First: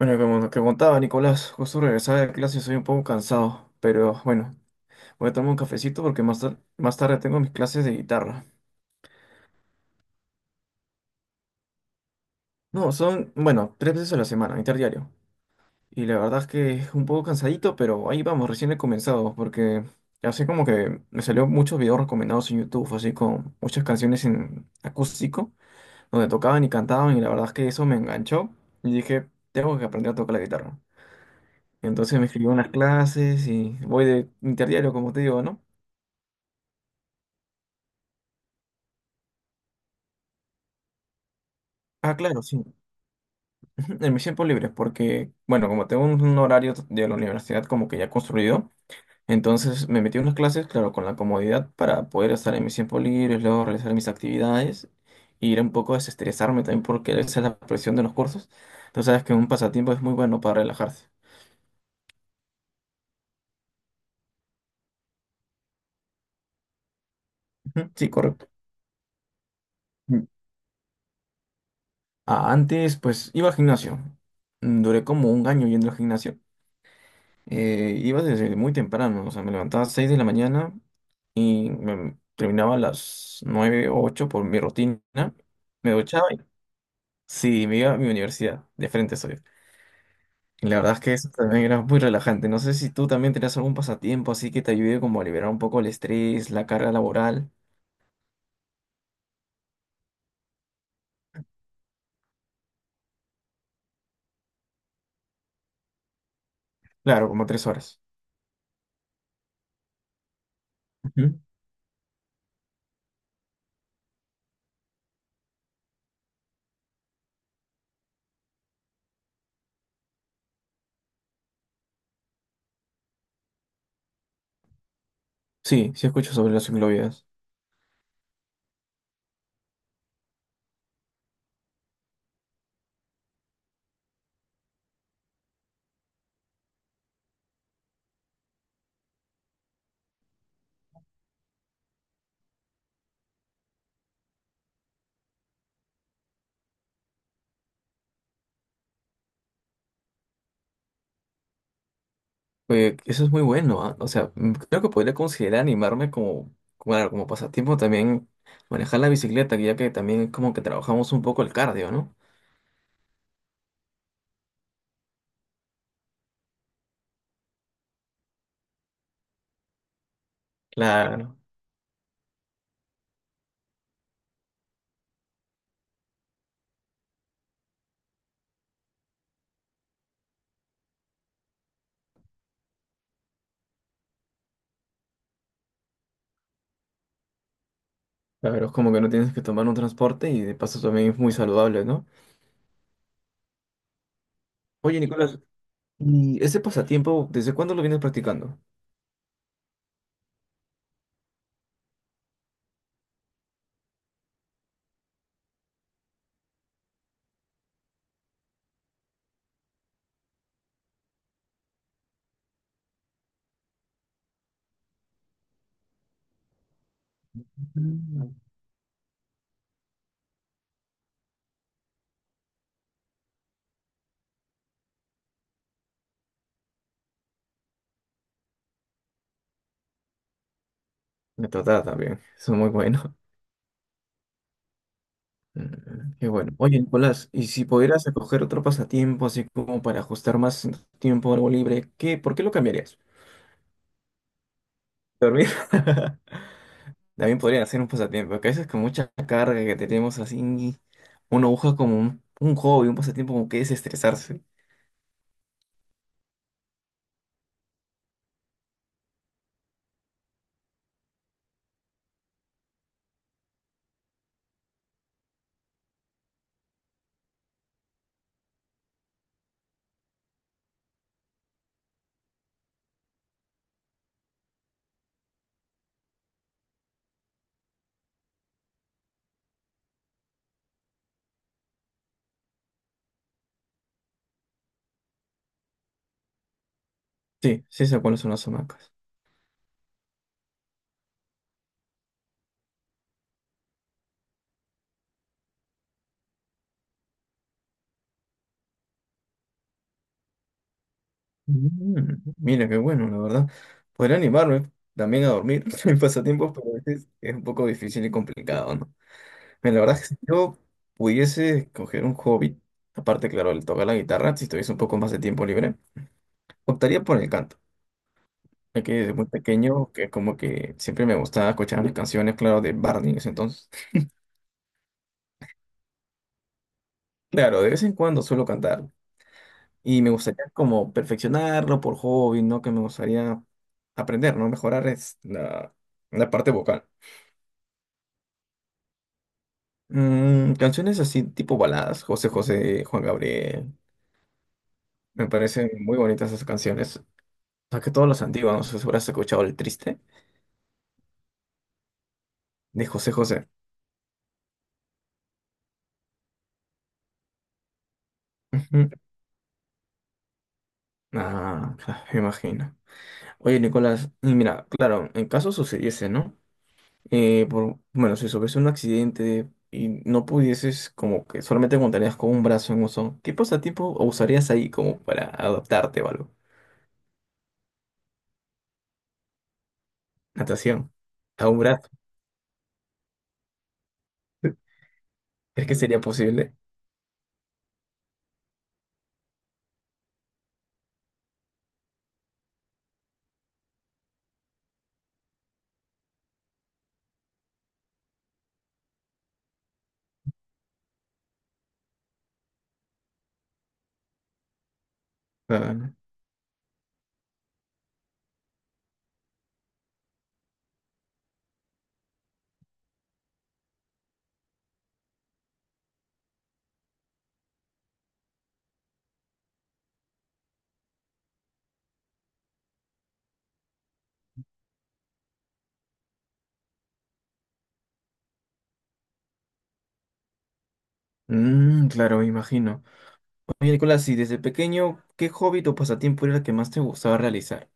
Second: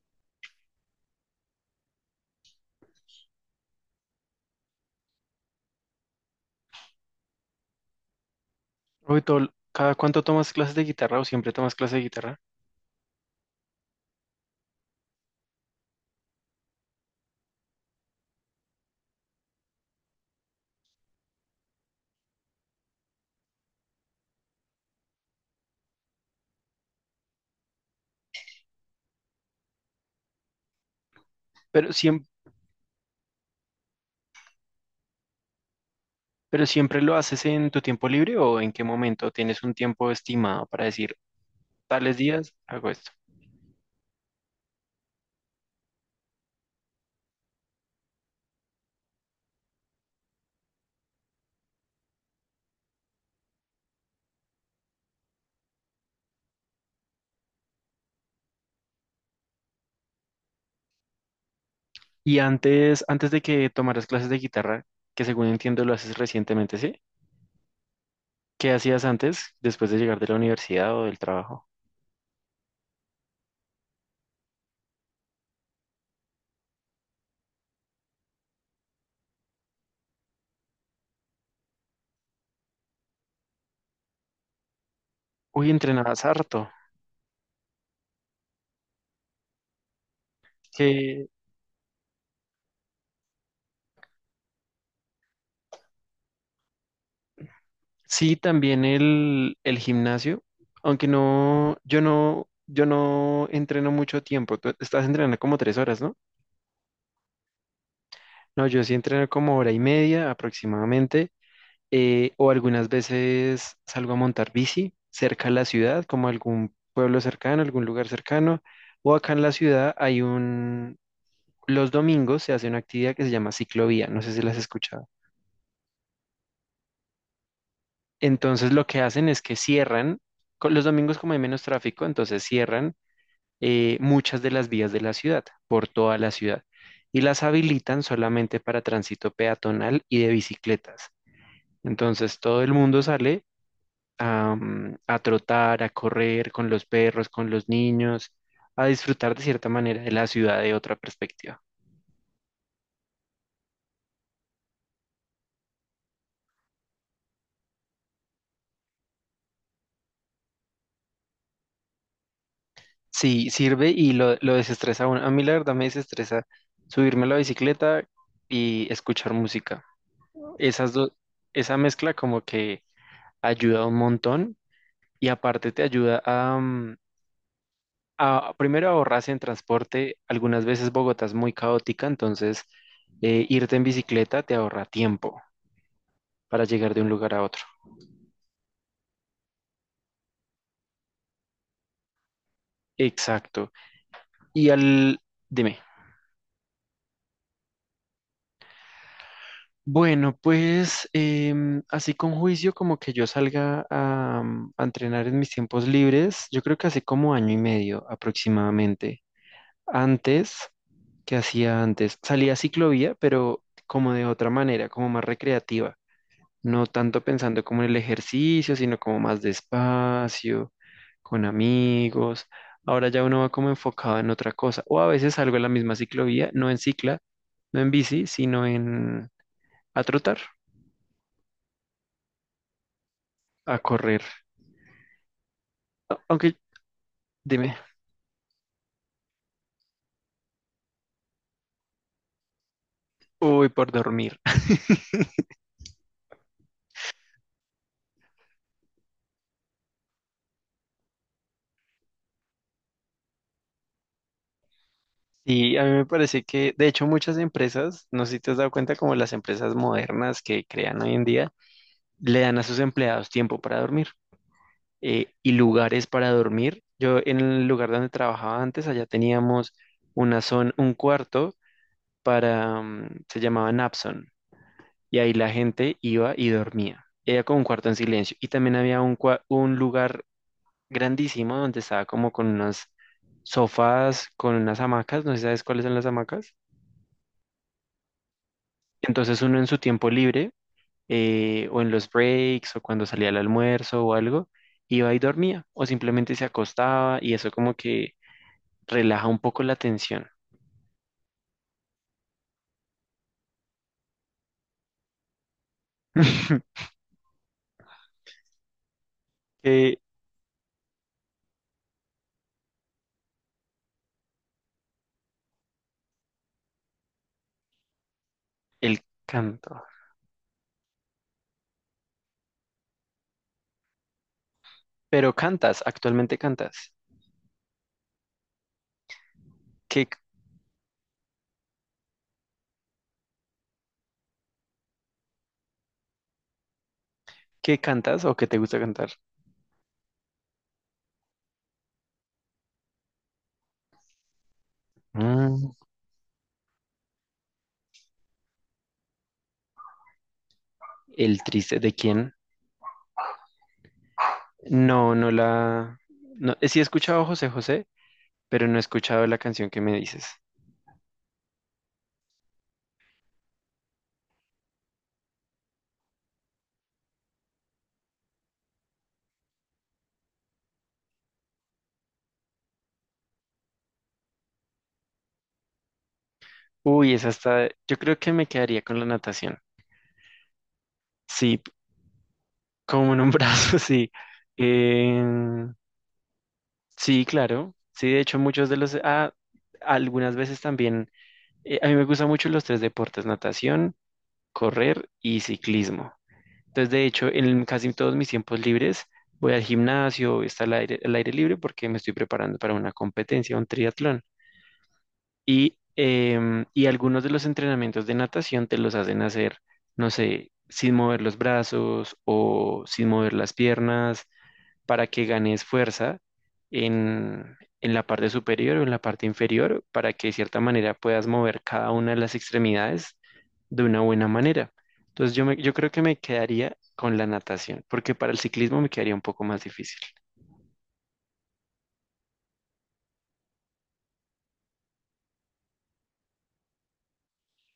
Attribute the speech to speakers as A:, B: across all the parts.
A: Bueno, como te contaba Nicolás, justo regresaba de clase soy un poco cansado, pero bueno, voy a tomar un cafecito porque más, más tarde tengo mis clases de guitarra.
B: Uy, ¿cada cuánto tomas clases de guitarra o siempre tomas clases de guitarra?
A: No, son, bueno, tres veces a la semana, interdiario. Y la verdad es que es un poco cansadito, pero ahí vamos, recién he comenzado, porque así como que me salió muchos videos recomendados en YouTube, así con muchas canciones en acústico, donde tocaban y cantaban, y la verdad es que eso me enganchó y dije, tengo que aprender a tocar la guitarra.
B: Pero
A: Entonces
B: siem-
A: me escribí unas clases y voy de interdiario, como te digo, ¿no?
B: pero siempre lo haces en tu tiempo libre, ¿o en qué momento tienes un tiempo estimado para decir,
A: Ah,
B: tales
A: claro,
B: días
A: sí.
B: hago esto?
A: Ujú. En mis tiempos libres, porque, bueno, como tengo un horario de la universidad como que ya construido, entonces me metí en unas clases, claro, con la comodidad para poder estar en mis tiempos libres, luego realizar mis actividades, e ir un poco a desestresarme también, porque esa es la presión de los cursos. Entonces sabes que un pasatiempo es muy bueno para relajarse.
B: Y antes de que tomaras clases de guitarra, que según entiendo lo haces recientemente, ¿sí?
A: Ujú. Sí, correcto.
B: ¿Qué hacías antes, después de llegar
A: Mm.
B: de la universidad o del trabajo?
A: Ah, antes, pues, iba al gimnasio. Mm. Duré como un año yendo al gimnasio. Iba desde muy temprano, o sea, me levantaba a las 6 de la mañana y terminaba a las 9 o 8 por mi rutina.
B: Uy,
A: Me
B: entrenabas
A: duchaba y
B: harto.
A: sí, me iba a mi universidad, de frente soy. Y la verdad es que
B: Que
A: eso también era muy relajante. No sé si tú también tenías algún pasatiempo así que te ayude como a liberar un poco el estrés, la carga laboral.
B: sí, también el gimnasio, aunque no, yo no entreno mucho tiempo. Tú estás entrenando como tres horas, ¿no?
A: Claro, como tres horas.
B: No, yo sí entreno como hora y media aproximadamente,
A: Ujú.
B: o algunas veces salgo a montar bici cerca de la ciudad, como algún pueblo cercano, algún lugar cercano, o acá en la ciudad hay los domingos se hace una actividad que se llama ciclovía, no sé si las has escuchado.
A: Sí, sí escucho sobre las ciclovías.
B: Entonces lo que hacen es que cierran, con los domingos como hay menos tráfico, entonces cierran muchas de las vías de la ciudad, por toda la ciudad, y las habilitan solamente para tránsito peatonal y de bicicletas. Entonces todo el mundo sale a, a trotar, a correr con los perros, con los niños, a disfrutar de cierta manera de la ciudad, de otra perspectiva.
A: Oye, eso es muy bueno, ¿ah? O sea, mm, creo que podría considerar animarme como, claro, como pasatiempo también manejar la bicicleta, ya que también es como que trabajamos un poco el cardio, ¿no?
B: Sí, sirve y lo desestresa a uno. A mí la verdad me desestresa subirme a la bicicleta y escuchar música. Esas dos,
A: Claro,
B: esa mezcla como que ayuda un montón y aparte te ayuda a, a primero ahorrarse en transporte. Algunas veces Bogotá es muy caótica, entonces irte en bicicleta te ahorra tiempo para llegar de un lugar a otro.
A: claro, es como que no tienes que tomar un transporte y de paso también es muy saludable, ¿no?
B: Exacto. Y
A: Oye,
B: al...
A: Nicolás,
B: Dime.
A: ¿y ese pasatiempo, desde cuándo lo vienes practicando?
B: Bueno, pues así con juicio como que yo salga a, a entrenar en mis tiempos libres, yo creo que hace como año y medio aproximadamente. Antes, ¿qué hacía antes? Salía a ciclovía, pero como de otra manera, como más recreativa, no tanto pensando como en el
A: Mm.
B: ejercicio, sino como más despacio, con amigos. Ahora ya uno va como enfocado en otra cosa. O a veces salgo en la misma ciclovía, no en cicla, no en bici, sino en a trotar,
A: Me trata también, eso es muy bueno.
B: a correr.
A: Mm.
B: A-
A: Qué bueno.
B: Aunque
A: Oye, Nicolás, y si
B: dime,
A: pudieras escoger otro pasatiempo, así como para ajustar más tiempo a algo libre, ¿qué, por qué lo cambiarías?
B: uy, por dormir.
A: ¿Dormir? También podrían hacer un pasatiempo, que a veces con mucha carga que tenemos así, uno busca como un hobby, un pasatiempo como que desestresarse.
B: Y a mí me parece que, de hecho, muchas empresas, no sé si te has dado cuenta, como las empresas modernas que crean hoy en día, le dan a sus empleados tiempo para dormir, y lugares para dormir. Yo en el lugar donde trabajaba antes, allá teníamos una zona, un cuarto para, se llamaba Napson, y ahí la gente iba y dormía. Era como un cuarto en silencio. Y también había un, un lugar grandísimo donde estaba como con unos sofás, con unas hamacas, no sé si sabes cuáles son las hamacas.
A: Sí, sí sé cuáles son las hamacas.
B: Entonces uno en su tiempo libre, o en los breaks, o cuando salía al almuerzo o algo, iba y dormía, o simplemente se acostaba y eso como que relaja un poco la tensión.
A: Mm, mira, qué bueno, la verdad. Podría animarme también a dormir en pasatiempos, pero a veces es un poco difícil y complicado, ¿no? Pero la verdad
B: Que
A: es que si yo pudiese escoger un hobby, aparte, claro, el tocar la guitarra, si tuviese un poco más de tiempo libre, optaría por el canto. Ya que
B: el
A: desde muy
B: canto.
A: pequeño, que como que siempre me gustaba escuchar las canciones, claro, de Barney en ese entonces.
B: Pero cantas, actualmente cantas.
A: Claro, de vez en cuando suelo cantar y
B: ¿Qué,
A: me gustaría como perfeccionarlo por hobby, ¿no? Que me gustaría aprender, ¿no? Mejorar es la, la parte vocal.
B: qué cantas o qué te gusta cantar?
A: Canciones así tipo baladas, José José, Juan Gabriel, me parecen
B: Mm,
A: muy bonitas esas canciones. O sea, que todas las antiguas, no sé si habrás escuchado El Triste
B: el triste, ¿de quién?
A: de José José.
B: No, no la... No, sí he escuchado a José José, pero no he
A: Ujú.
B: escuchado la canción que me dices.
A: Ah, claro, me imagino. Oye, Nicolás, y mira, claro, en caso sucediese, ¿no? Por, bueno, si sufres un accidente y no pudieses, como que solamente contarías con un brazo en uso, ¿qué pasatiempo usarías ahí como para adaptarte o algo?
B: Uy, esa está... Yo creo que me quedaría con la natación.
A: Natación, a un
B: Sí,
A: brazo.
B: como en un brazo, sí. Eh,
A: ¿Crees que sería posible?
B: sí, claro. Sí, de hecho muchos de los... Ah, algunas veces también a mí me gustan mucho los tres deportes, natación, correr y ciclismo. Entonces, de hecho, en casi todos mis tiempos libres voy al gimnasio, está al aire libre porque me estoy preparando para una competencia, un triatlón.
A: Ah,
B: Y,
A: no.
B: y algunos de los entrenamientos de natación te los hacen hacer, no sé, sin mover los brazos o sin mover las piernas para que ganes fuerza en la parte superior o en la parte inferior, para que de cierta manera puedas mover cada una de las extremidades de una buena manera. Entonces yo creo que me quedaría con la natación, porque para el ciclismo me quedaría un poco más difícil.
A: Claro, me imagino. Oye, Nicolás, y desde pequeño, ¿qué hobby o pasatiempo era el que más te gustaba realizar?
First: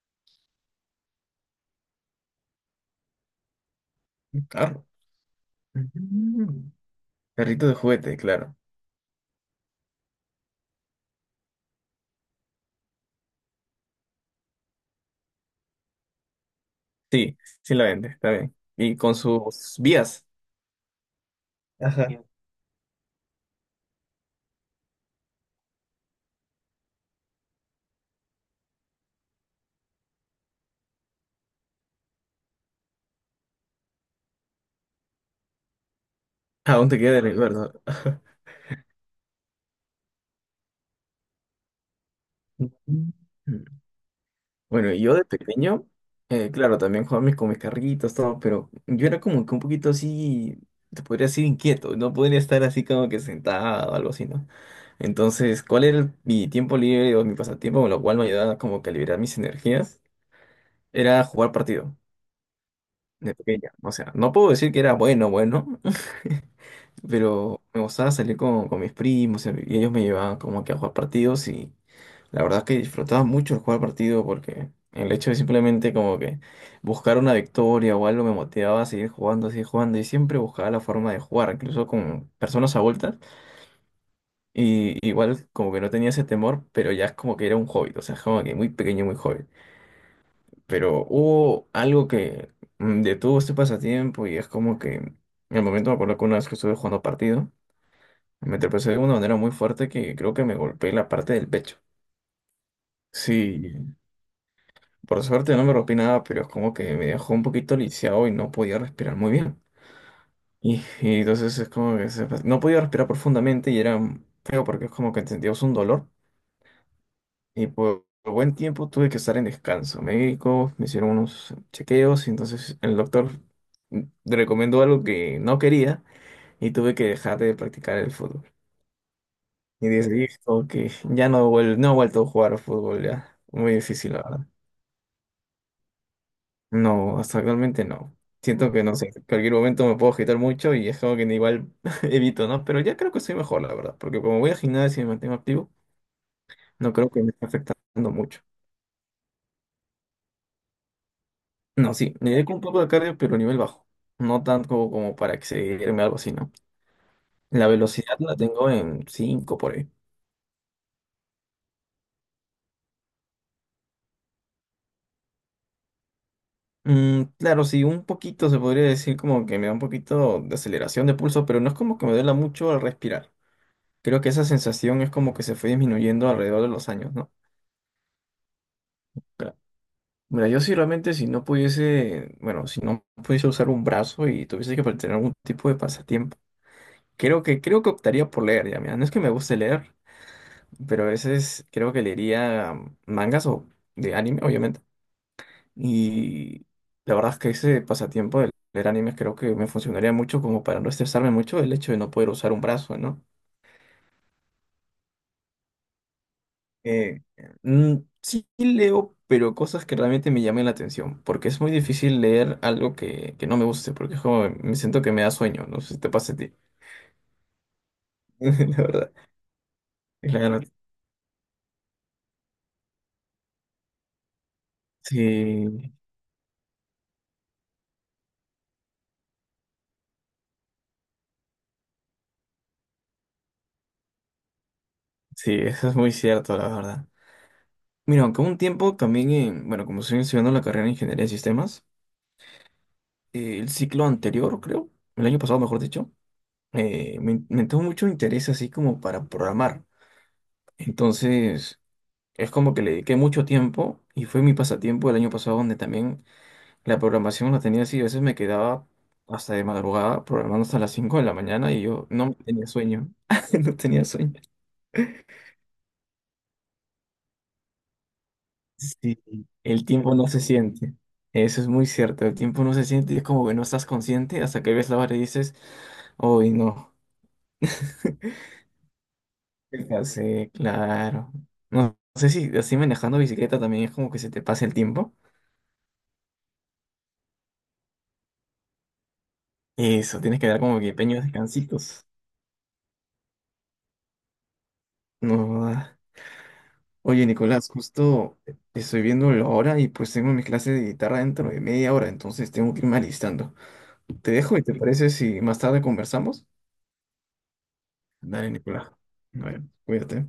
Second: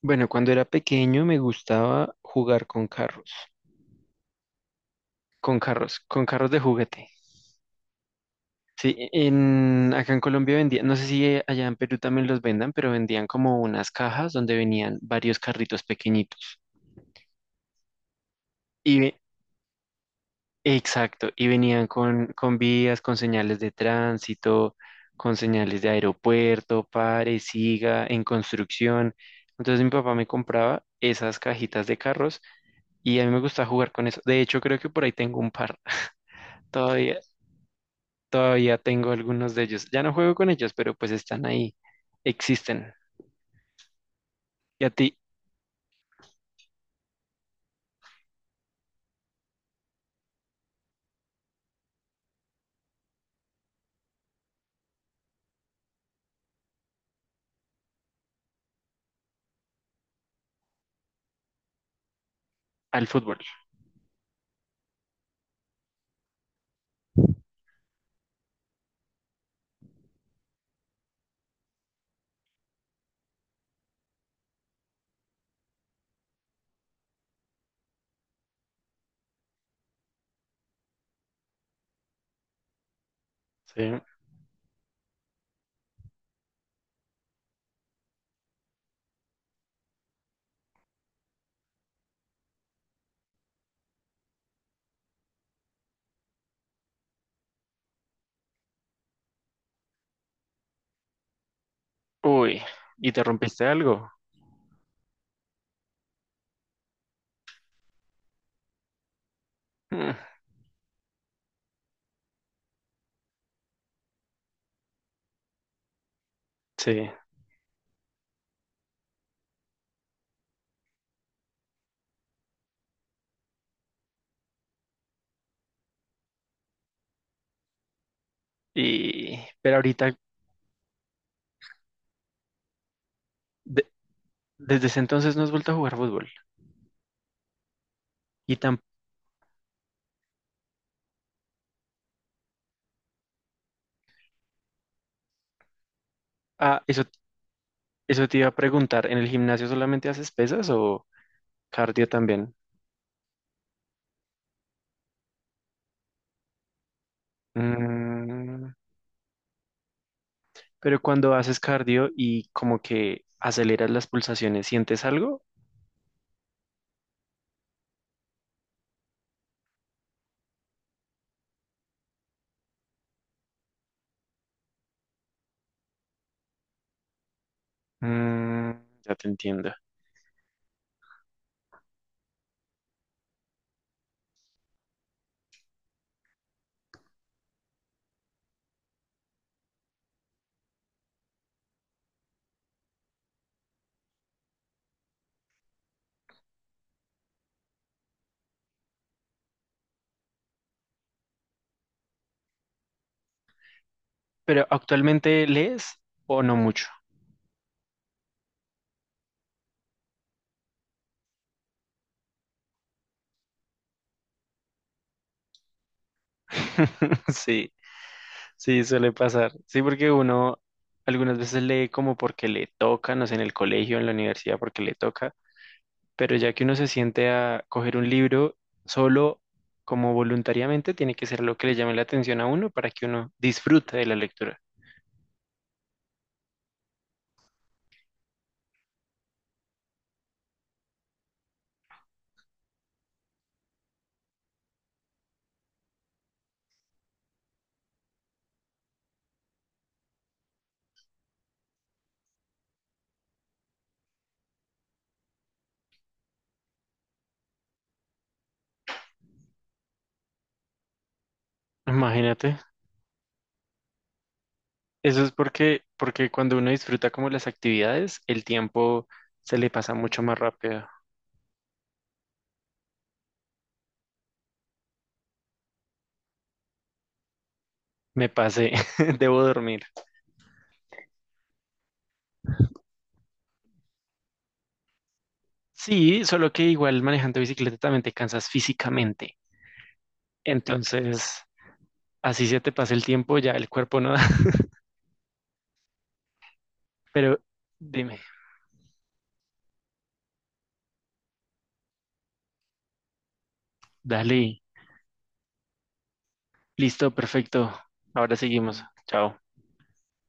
B: Bueno, cuando era pequeño me gustaba jugar con carros,
A: Un carro.
B: con carros, con carros de
A: Mm.
B: juguete.
A: Carrito de juguete, claro.
B: Sí, acá en Colombia vendían, no sé si allá en Perú también los vendan, pero vendían como unas cajas donde venían varios carritos pequeñitos.
A: Sí, sí la vende, está bien. Y
B: Y
A: con sus vías.
B: exacto, y venían
A: Ajá.
B: con vías, con señales de tránsito, con señales de aeropuerto, pare, siga, en construcción. Entonces mi papá me compraba esas cajitas de carros y a mí me gusta jugar con eso. De hecho, creo que por ahí tengo un par.
A: Aún te queda
B: Todavía,
A: de recuerdo.
B: todavía tengo algunos de ellos. Ya no juego con ellos, pero pues están ahí, existen.
A: Ujú.
B: Y a
A: Bueno, y yo
B: ti,
A: de pequeño, claro, también jugaba con mis carritos, todo, pero yo era como que un poquito así, te podría decir inquieto, no podría estar así como que sentado o algo así, ¿no? Entonces, ¿cuál era mi tiempo libre o mi pasatiempo, con lo cual me ayudaba como que a liberar mis energías? Era jugar partido
B: al
A: de
B: fútbol.
A: pequeño. O sea, no puedo decir que era bueno, bueno, pero me gustaba salir con mis primos y ellos me llevaban como que a jugar partidos y la verdad es que disfrutaba mucho el jugar partido porque el hecho de simplemente como que buscar una victoria o algo me motivaba a seguir jugando y siempre buscaba la forma de jugar, incluso con personas adultas.
B: Sí.
A: Y igual como que no tenía ese temor, pero ya es como que era un hobby, o sea, es como que muy pequeño, muy joven. Pero hubo algo que detuvo este pasatiempo y es como que en el momento me acuerdo que una vez que estuve jugando partido, me tropecé de una manera muy fuerte que creo que me golpeé la parte del pecho.
B: Uy, ¿y te rompiste
A: Sí.
B: algo?
A: Por suerte no me rompí nada, pero es como que me dejó un poquito lisiado y no podía respirar muy bien.
B: Mm,
A: Y entonces es como que no podía respirar profundamente y era feo porque es como que sentías un dolor.
B: sí.
A: Y por buen tiempo tuve que estar en descanso médico, me hicieron unos chequeos y entonces el doctor mm, recomendó algo que no quería y tuve que dejar de practicar el fútbol.
B: Y pero
A: Y
B: ahorita,
A: decidí que ya no, no he vuelto a jugar al fútbol ya. Muy
B: de-
A: difícil, ahora.
B: desde ese entonces no has vuelto a jugar fútbol.
A: No, hasta actualmente no.
B: Y
A: Siento
B: tam
A: que no sé, en cualquier momento me puedo agitar mucho y es como que igual evito, ¿no? Pero ya creo que soy mejor, la verdad, porque como voy a gimnasio y me mantengo activo,
B: ah,
A: no
B: eso,
A: creo que me esté afectando
B: eso te
A: mucho.
B: iba a preguntar, ¿en el gimnasio solamente haces pesas o
A: No,
B: cardio
A: sí, me
B: también?
A: dedico un poco de cardio, pero a nivel bajo. No tanto como, como para excederme o algo así, ¿no? La velocidad la tengo
B: Mm,
A: en 5 por ahí.
B: pero cuando haces cardio y como que aceleras las pulsaciones, ¿sientes algo?
A: Mm, claro, sí, un poquito se podría decir como que me da un poquito de aceleración de pulso, pero no es como que me duela mucho al respirar. Creo que esa sensación es como que se fue disminuyendo alrededor de los años, ¿no?
B: Mm, ya te entiendo.
A: Mira, yo si realmente si no pudiese, bueno, si no pudiese usar un brazo y tuviese que tener algún tipo de pasatiempo, creo que optaría por leer, ya, mira, no es que me guste leer, pero a veces creo que leería mangas o de anime, obviamente, y la verdad es que ese pasatiempo de leer animes creo que me funcionaría mucho como para no estresarme mucho el hecho de no poder usar un brazo, ¿no?
B: Pero actualmente lees o no mucho.
A: Eh, mm, sí leo, pero cosas que realmente me llamen la atención, porque es muy difícil leer algo que no me guste, porque es como, me siento que me da sueño, no sé si te pasa a ti,
B: Sí,
A: la
B: sí, suele
A: verdad.
B: pasar. Sí, porque uno
A: Claro,
B: algunas veces lee como porque le toca, no sé, en el colegio, en la universidad, porque le toca,
A: sí,
B: pero ya que uno se siente a coger un libro solo, como voluntariamente, tiene que ser lo que le llame la atención a uno para que uno disfrute de la lectura.
A: sí, eso es muy cierto, la verdad. Mira, aunque hubo un tiempo también, bueno, como estoy estudiando la carrera de Ingeniería de Sistemas, el ciclo anterior, creo, el año pasado, mejor dicho, me entró mucho interés así como para programar. Entonces... Es como que le dediqué mucho tiempo y fue mi pasatiempo el año pasado donde también la programación la tenía así. A veces me quedaba hasta de madrugada programando hasta las 5 de la mañana y yo no
B: Imagínate,
A: tenía sueño. No tenía sueño.
B: eso es porque, porque cuando uno disfruta como las actividades, el tiempo
A: Sí,
B: se le
A: el
B: pasa
A: tiempo
B: mucho
A: no
B: más
A: se
B: rápido.
A: siente. Eso es muy cierto. El tiempo no se siente y es como que no estás consciente hasta que ves la hora y dices, hoy no.
B: Me pasé, debo dormir.
A: Sí, claro. No sé si así manejando bicicleta también es como que se te pasa el tiempo.
B: Sí, solo que igual manejando bicicleta también te cansas físicamente.
A: Eso, tienes que dar como que pequeños
B: Entonces,
A: descansitos.
B: así se te pasa el tiempo, ya el cuerpo no da.
A: No. Ah. Oye,
B: Pero
A: Nicolás,
B: dime,
A: justo estoy viendo la hora y pues tengo mi clase de guitarra dentro de media hora, entonces tengo que irme alistando. Te dejo
B: dale.
A: y te parece si más tarde conversamos.
B: Listo, perfecto. Ahora
A: Dale,
B: seguimos.
A: Nicolás.
B: Chao.
A: Bueno, cuídate.